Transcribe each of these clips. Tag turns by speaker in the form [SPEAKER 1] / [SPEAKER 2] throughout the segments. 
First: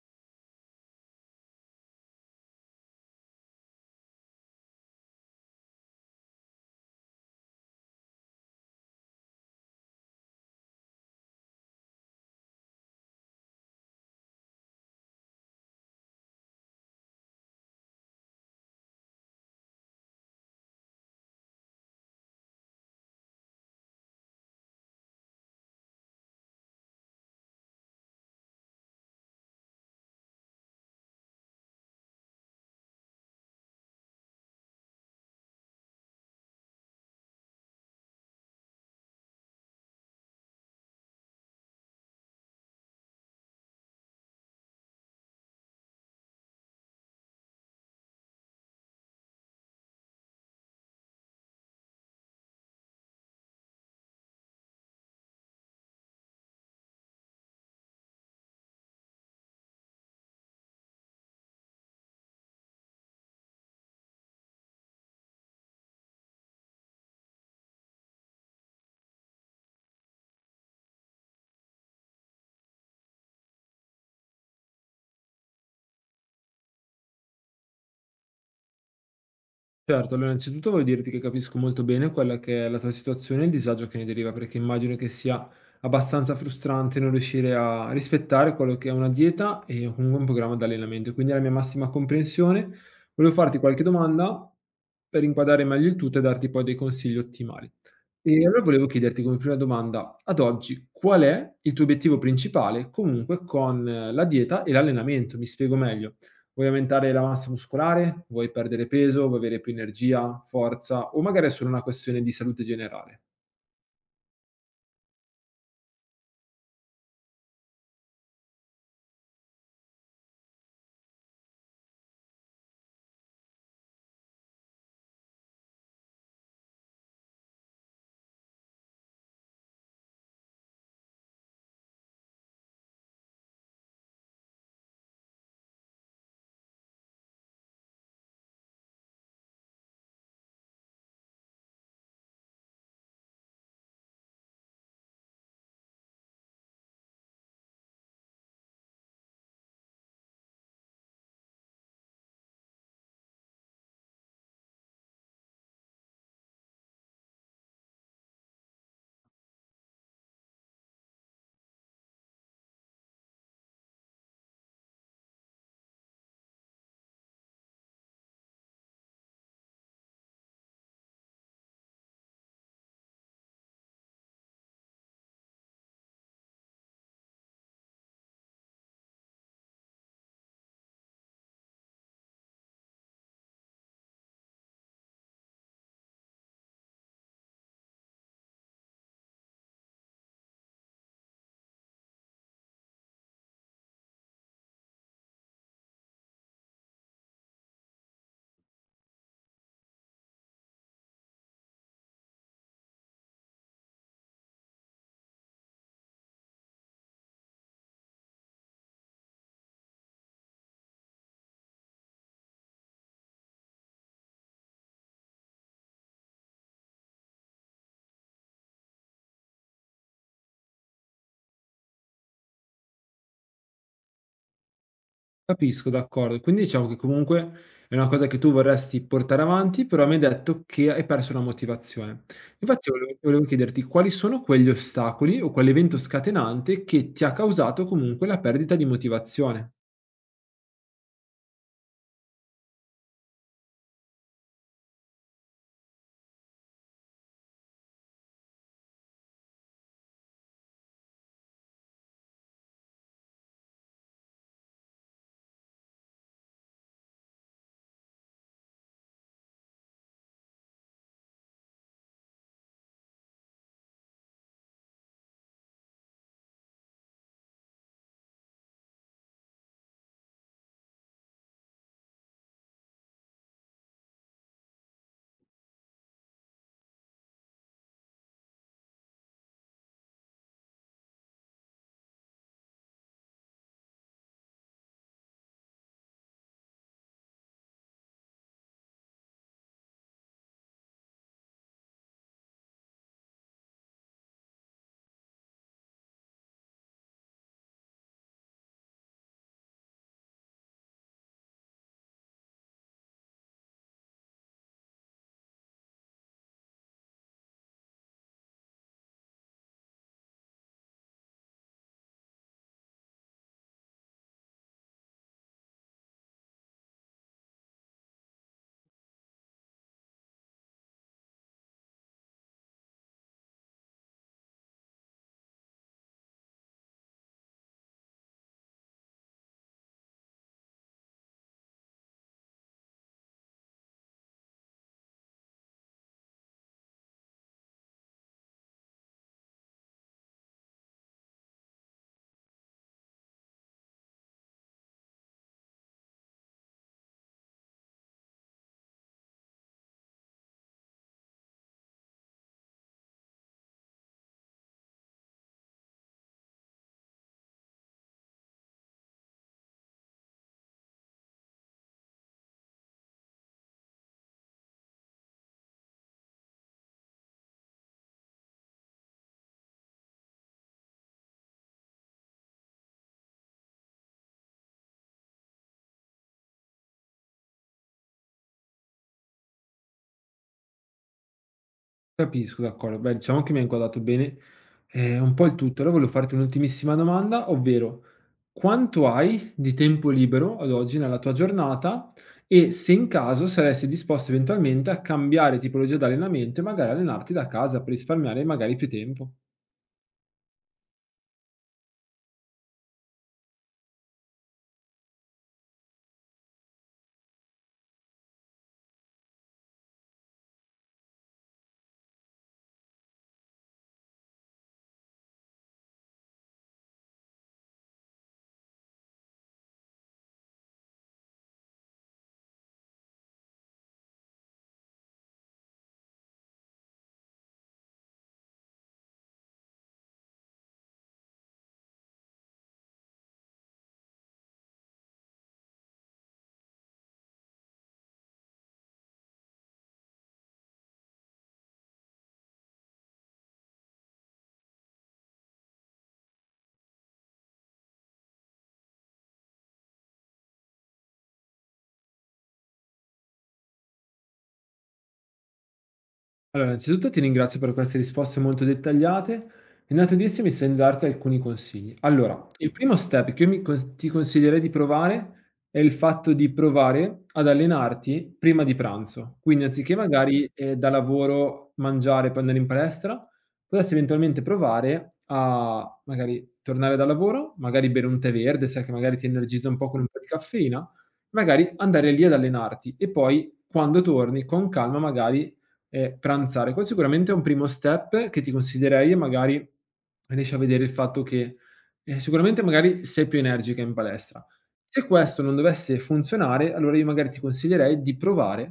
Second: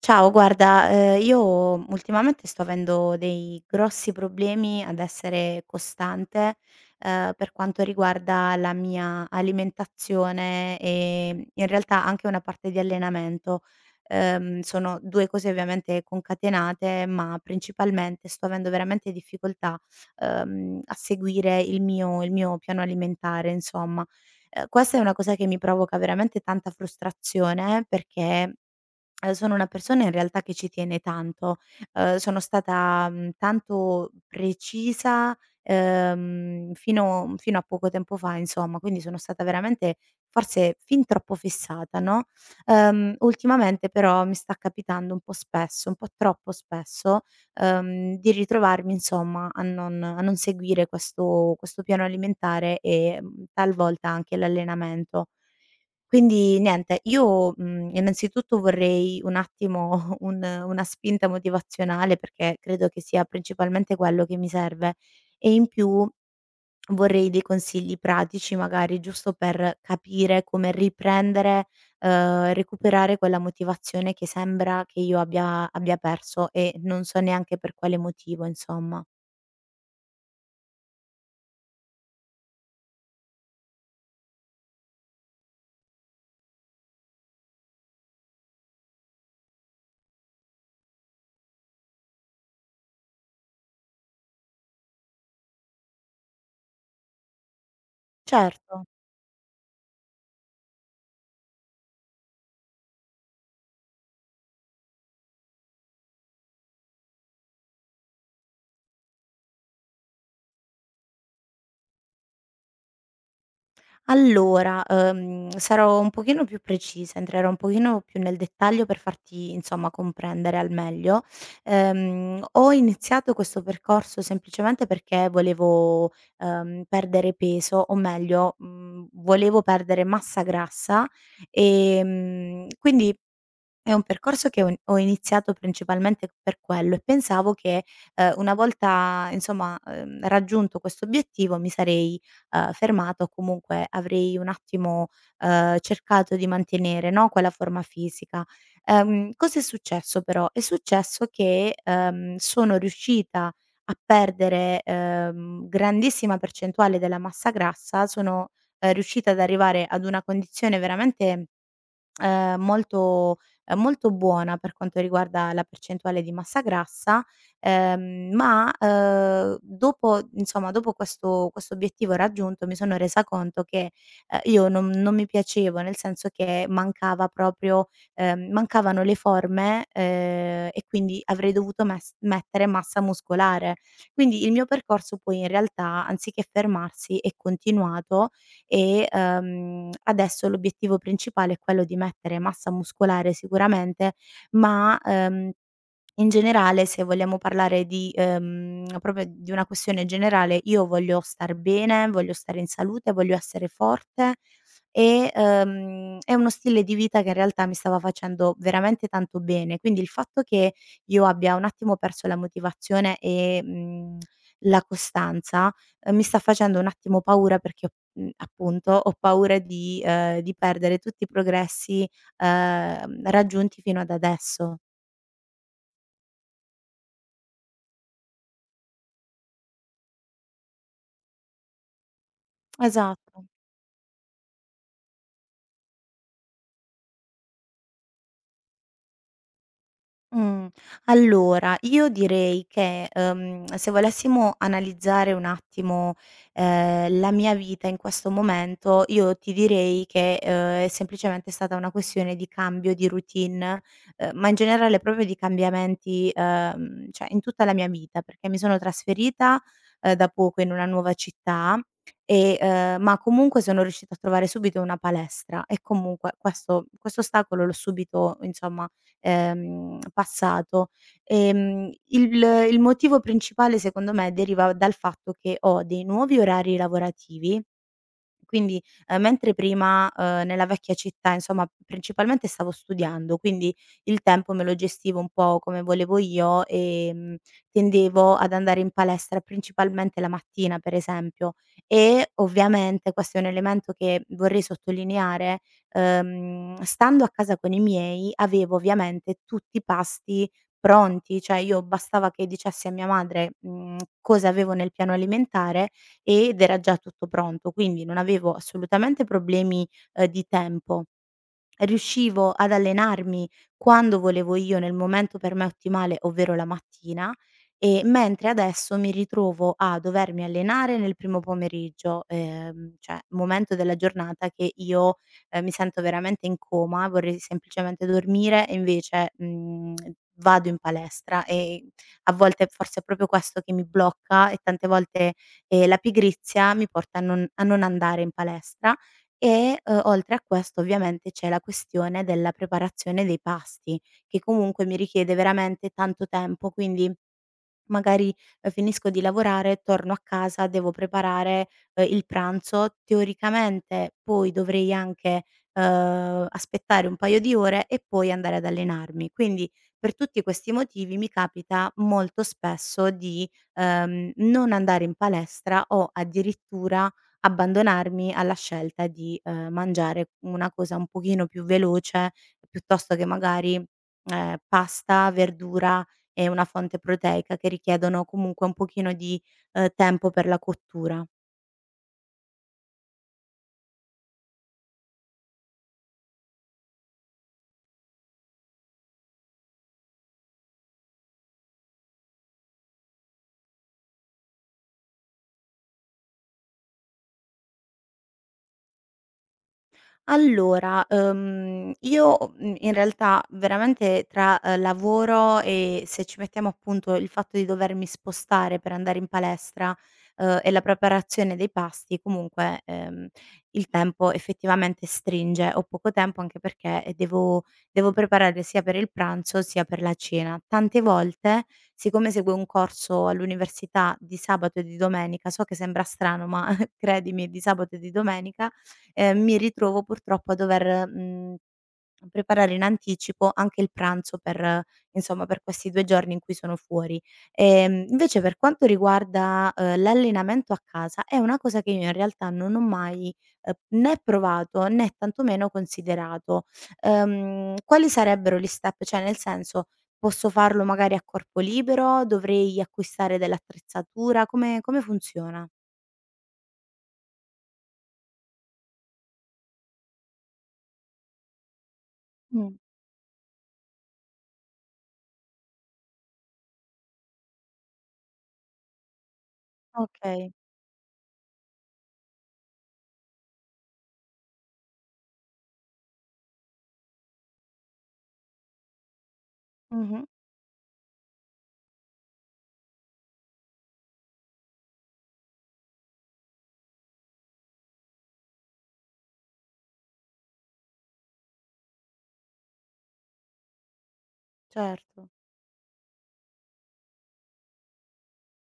[SPEAKER 1] Ciao, guarda, io ultimamente sto avendo dei grossi problemi ad essere costante, per quanto riguarda la mia alimentazione e in realtà anche una parte di allenamento. Sono 2 cose ovviamente concatenate, ma principalmente sto avendo veramente difficoltà, a seguire il mio piano alimentare insomma. Questa è una cosa che mi provoca veramente tanta frustrazione perché sono una persona in realtà che ci tiene tanto. Sono stata, tanto precisa, fino a poco tempo fa insomma, quindi sono stata veramente forse fin troppo fissata, no, ultimamente però mi sta capitando un po' spesso, un po' troppo spesso, di ritrovarmi insomma a non seguire questo piano alimentare e, talvolta anche l'allenamento. Quindi niente, io, innanzitutto vorrei un attimo un una spinta motivazionale, perché credo che sia principalmente quello che mi serve, e in più vorrei dei consigli pratici magari, giusto per capire come riprendere, recuperare quella motivazione che sembra che io abbia perso e non so neanche per quale motivo, insomma.
[SPEAKER 2] Certo, allora innanzitutto voglio dirti che capisco molto bene quella che è la tua situazione e il disagio che ne deriva, perché immagino che sia abbastanza frustrante non riuscire a rispettare quello che è una dieta e comunque un programma di allenamento. Quindi alla mia massima comprensione, volevo farti qualche domanda per inquadrare meglio il tutto e darti poi dei consigli ottimali. E allora
[SPEAKER 1] Certo.
[SPEAKER 2] volevo chiederti come prima domanda, ad oggi qual è il tuo obiettivo principale comunque con la dieta e l'allenamento? Mi spiego meglio. Vuoi aumentare la massa muscolare? Vuoi perdere peso? Vuoi avere più energia, forza? O magari è solo una questione di salute generale?
[SPEAKER 1] Allora, sarò un pochino più precisa, entrerò un pochino più nel dettaglio per farti, insomma, comprendere al meglio. Ho iniziato questo percorso semplicemente perché volevo, perdere peso, o meglio, volevo perdere massa grassa, quindi è un percorso che ho iniziato principalmente per quello e pensavo che, una volta insomma, raggiunto questo obiettivo mi sarei, fermata o comunque avrei un attimo, cercato di mantenere, no, quella forma fisica. Cos'è successo però? È successo che, sono riuscita a perdere, grandissima percentuale della massa grassa, sono, riuscita ad arrivare ad una condizione veramente molto molto buona per quanto riguarda la percentuale di massa grassa, ma, dopo insomma, dopo questo obiettivo raggiunto mi sono resa conto che, io non mi piacevo, nel senso che mancava proprio mancavano le forme, e quindi avrei dovuto mes mettere massa muscolare. Quindi il mio percorso poi in realtà, anziché fermarsi, è continuato e, adesso l'obiettivo principale è quello di mettere massa muscolare sicuramente, ma, in generale, se vogliamo parlare di proprio di una questione generale, io voglio star bene, voglio stare in salute, voglio essere forte e, è uno stile di vita che in realtà mi stava facendo veramente tanto bene. Quindi il fatto che io abbia un attimo perso la motivazione e, la costanza, mi sta facendo un attimo paura perché ho appunto, ho paura di perdere tutti i progressi, raggiunti fino ad adesso.
[SPEAKER 2] Capisco, d'accordo. Quindi diciamo che comunque è una cosa che tu vorresti portare avanti, però mi hai detto che hai perso la motivazione. Infatti volevo
[SPEAKER 1] Esatto.
[SPEAKER 2] chiederti quali sono quegli ostacoli o quell'evento scatenante che ti ha causato comunque la perdita di motivazione?
[SPEAKER 1] Mhmm, allora io direi che, se volessimo analizzare un attimo, la mia vita in questo momento, io ti direi che, è semplicemente stata una questione di cambio di routine, ma in generale proprio di cambiamenti, cioè in tutta la mia vita, perché mi sono trasferita, da poco in una nuova città e, ma comunque sono riuscita a trovare subito una palestra e comunque questo ostacolo l'ho subito insomma passato. Ehm, il il motivo principale secondo me deriva dal fatto che ho dei nuovi orari lavorativi quindi, mentre prima, nella vecchia città, insomma, principalmente stavo studiando, quindi il tempo me lo gestivo un po' come volevo io, tendevo ad andare in palestra principalmente la mattina, per esempio. E ovviamente questo è un elemento che vorrei sottolineare, stando a casa con i miei avevo ovviamente tutti i pasti pronti, cioè io bastava che dicessi a mia madre, cosa avevo nel piano alimentare ed era già tutto pronto, quindi non avevo assolutamente problemi, di tempo. Riuscivo ad allenarmi quando volevo io, nel momento per me ottimale, ovvero la mattina, mentre adesso mi ritrovo a dovermi allenare nel primo pomeriggio, cioè momento della giornata che io, mi sento veramente in coma, vorrei semplicemente dormire e invece, vado in palestra e a volte forse è proprio questo che mi blocca e tante volte, la pigrizia mi porta a non andare in palestra e, oltre a questo ovviamente c'è la questione della preparazione dei pasti, che comunque mi richiede veramente tanto tempo, quindi magari, finisco di lavorare, torno a casa, devo preparare, il pranzo. Teoricamente poi dovrei anche, aspettare un paio di ore e poi andare ad allenarmi. Quindi per tutti questi motivi mi capita molto spesso di, non andare in palestra o addirittura abbandonarmi alla scelta di, mangiare una cosa un pochino più veloce piuttosto che magari, pasta, verdura e una fonte proteica che richiedono comunque un pochino di, tempo per la cottura.
[SPEAKER 2] Capisco, d'accordo. Beh, diciamo che mi hai inquadrato bene, un po' il tutto. Allora volevo farti un'ultimissima domanda, ovvero: quanto hai di tempo libero ad oggi nella tua giornata e se in caso saresti disposto eventualmente a cambiare tipologia di allenamento e magari allenarti da casa per risparmiare magari più tempo?
[SPEAKER 1] Allora, io, in realtà veramente tra, lavoro e se ci mettiamo appunto il fatto di dovermi spostare per andare in palestra, e la preparazione dei pasti, comunque, il tempo effettivamente stringe. Ho poco tempo anche perché, devo preparare sia per il pranzo sia per la cena. Tante volte, siccome seguo un corso all'università di sabato e di domenica, so che sembra strano, ma credimi, di sabato e di domenica, mi ritrovo purtroppo a dover, preparare in anticipo anche il pranzo per insomma, per questi 2 giorni in cui sono fuori. Invece per quanto riguarda, l'allenamento a casa, è una cosa che io in realtà non ho mai, uhm, né provato né tantomeno considerato. Quali sarebbero gli step? Cioè nel senso, posso farlo magari a corpo libero? Dovrei acquistare dell'attrezzatura? Come funziona?
[SPEAKER 2] Allora, innanzitutto ti ringrazio per queste risposte molto dettagliate. In atto di esse mi sento di darti alcuni consigli. Allora,
[SPEAKER 1] Mh.
[SPEAKER 2] il primo step che io ti consiglierei di provare è il fatto di provare ad allenarti prima di pranzo. Quindi, anziché magari
[SPEAKER 1] Okay.
[SPEAKER 2] da lavoro mangiare e poi andare in palestra, potresti eventualmente provare a magari tornare da lavoro, magari bere un tè verde, sai che magari ti energizza un po' con un po'
[SPEAKER 1] Mh-mh.
[SPEAKER 2] di caffeina, magari andare lì ad allenarti e poi quando torni con calma magari pranzare. Questo sicuramente è un primo step che ti consiglierei e magari riesci a vedere il fatto che, sicuramente magari sei più energica in palestra. Se
[SPEAKER 1] Certo.
[SPEAKER 2] questo non dovesse funzionare, allora io magari ti consiglierei di provare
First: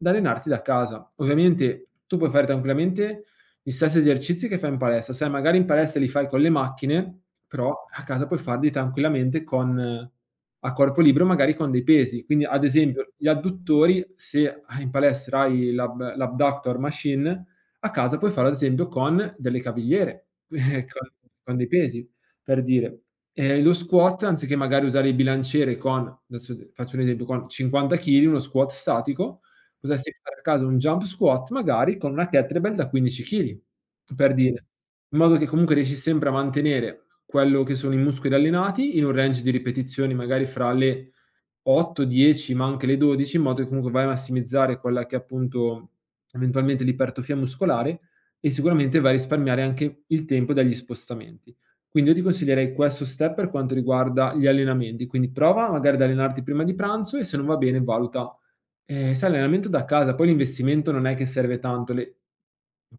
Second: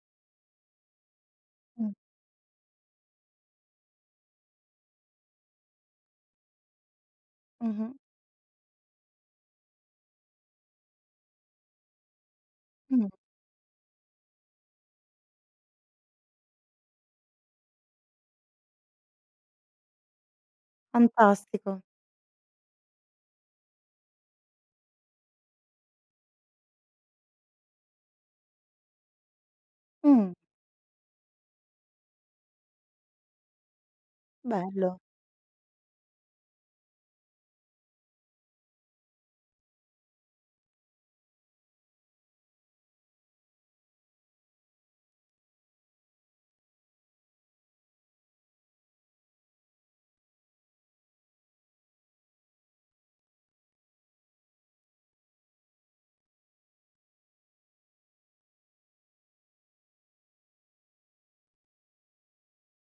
[SPEAKER 2] ad allenarti da casa. Ovviamente tu puoi fare tranquillamente gli stessi esercizi che fai in palestra, sai magari in palestra li fai con le macchine, però
[SPEAKER 1] Mh-mh.
[SPEAKER 2] a casa puoi farli tranquillamente con a corpo libero magari con dei pesi. Quindi ad
[SPEAKER 1] Mh.
[SPEAKER 2] esempio gli adduttori, se in palestra hai l'abductor machine, a casa puoi farlo ad esempio con delle cavigliere, con dei
[SPEAKER 1] Fantastico.
[SPEAKER 2] pesi per dire. Lo squat anziché magari usare il bilanciere con adesso d faccio un esempio, con 50 chili, uno squat statico, potresti
[SPEAKER 1] Mh,
[SPEAKER 2] fare a casa un jump squat magari con una kettlebell da 15 chili, per dire.
[SPEAKER 1] bello.
[SPEAKER 2] In modo che comunque riesci sempre a mantenere quello che sono i muscoli allenati in un range di ripetizioni magari fra le 8, 10, ma anche le 12, in modo che comunque vai a massimizzare quella che è appunto eventualmente l'ipertrofia muscolare e sicuramente vai a risparmiare anche il tempo dagli spostamenti. Quindi io ti consiglierei questo step per quanto riguarda gli allenamenti, quindi prova magari ad allenarti prima di pranzo e se non va bene valuta, sai allenamento da casa, poi l'investimento non è che serve tanto, le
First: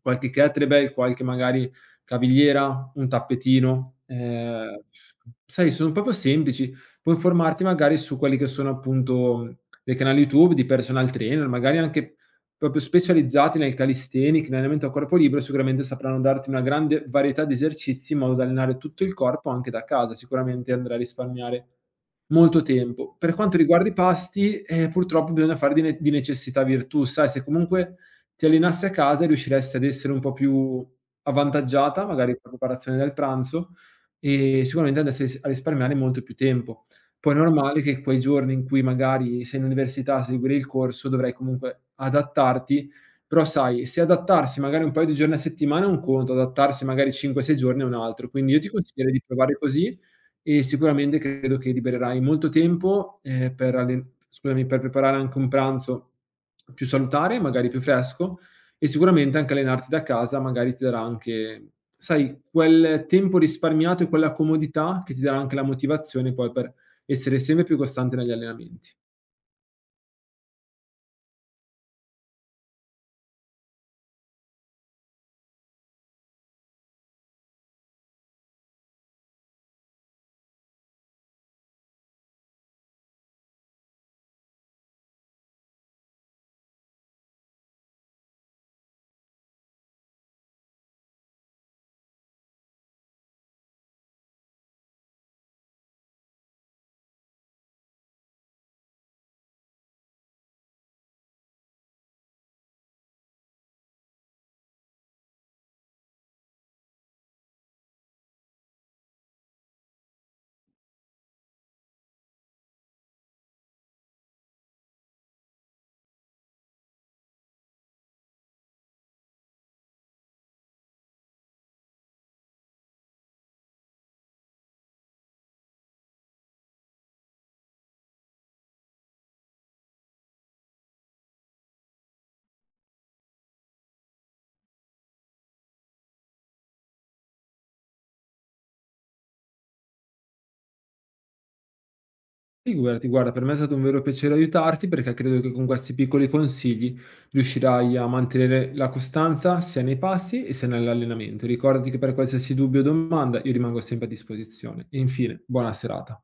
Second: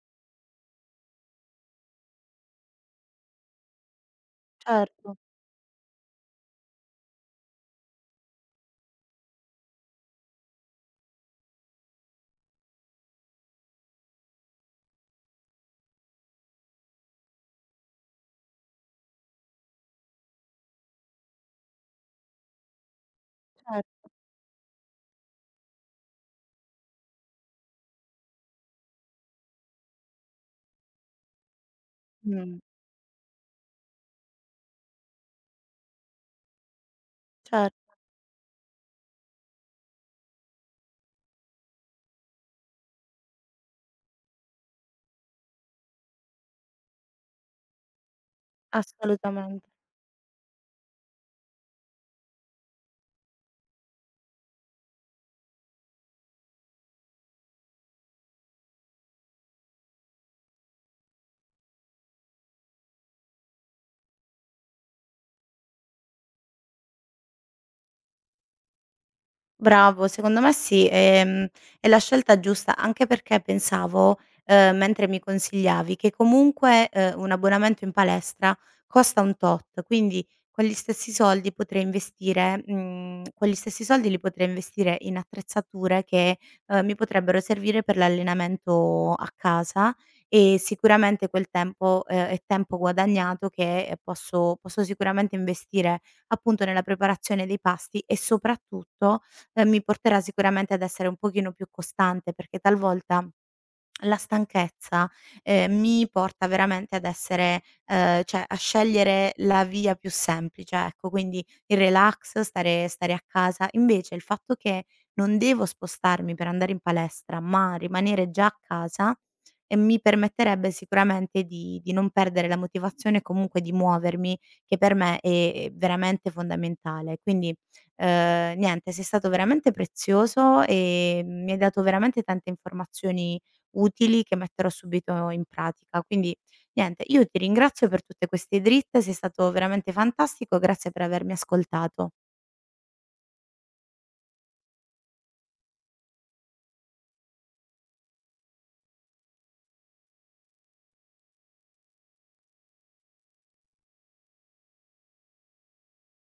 [SPEAKER 2] qualche kettlebell, qualche magari cavigliera, un tappetino,
[SPEAKER 1] Certo,
[SPEAKER 2] sai sono proprio semplici puoi informarti magari su quelli che sono appunto dei canali YouTube di personal trainer, magari anche proprio specializzati nel calisthenics, nell'allenamento a corpo libero, sicuramente sapranno darti una grande varietà di esercizi in modo da allenare tutto il corpo anche da casa, sicuramente andrai a risparmiare molto tempo. Per quanto riguarda i
[SPEAKER 1] certo.
[SPEAKER 2] pasti, purtroppo bisogna fare di necessità virtù, sai, se comunque ti allenassi a casa riusciresti ad essere un po' più avvantaggiata, magari con la
[SPEAKER 1] Mh,
[SPEAKER 2] preparazione del pranzo, e sicuramente andresti a risparmiare molto più tempo. Poi è normale
[SPEAKER 1] certo,
[SPEAKER 2] che quei giorni in cui magari sei in università a seguire il corso, dovrai comunque adattarti, però sai, se adattarsi magari un paio di giorni a settimana è un conto, adattarsi magari 5, 6 giorni è un altro. Quindi io ti consiglierei di provare
[SPEAKER 1] assolutamen
[SPEAKER 2] così e sicuramente credo che libererai molto tempo, per allen scusami, per preparare anche un pranzo più salutare, magari più fresco, e sicuramente anche allenarti da casa magari ti darà anche, sai, quel tempo risparmiato e quella comodità che ti darà anche la motivazione poi per essere sempre più costante negli allenamenti.
[SPEAKER 1] Bravo, secondo me sì, è la scelta giusta, anche perché pensavo, mentre mi consigliavi, che comunque, un abbonamento in palestra costa un tot, quindi quegli stessi soldi potrei investire quegli stessi soldi li potrei investire in attrezzature che, mi potrebbero servire per l'allenamento a casa e sicuramente quel tempo, è tempo guadagnato che, posso sicuramente investire appunto nella preparazione dei pasti e soprattutto, mi porterà sicuramente ad essere un pochino più costante, perché talvolta la stanchezza, mi porta veramente ad essere cioè a scegliere la via più semplice, ecco, quindi il relax, stare a casa. Invece il fatto che non devo spostarmi per andare in palestra, ma rimanere già a casa, mi permetterebbe sicuramente di non perdere la motivazione, e comunque di muovermi, che per me è veramente fondamentale. Quindi, niente, sei stato veramente prezioso e mi hai dato veramente tante informazioni utili che metterò subito in pratica. Quindi niente, io ti ringrazio per tutte queste dritte, sei stato veramente fantastico, grazie per avermi ascoltato.
[SPEAKER 2] Figurati, guarda, per me è stato un vero piacere aiutarti perché credo che con questi piccoli consigli riuscirai a mantenere la costanza sia nei passi e sia nell'allenamento. Ricordati che per qualsiasi dubbio o domanda io rimango sempre a disposizione. E infine, buona serata.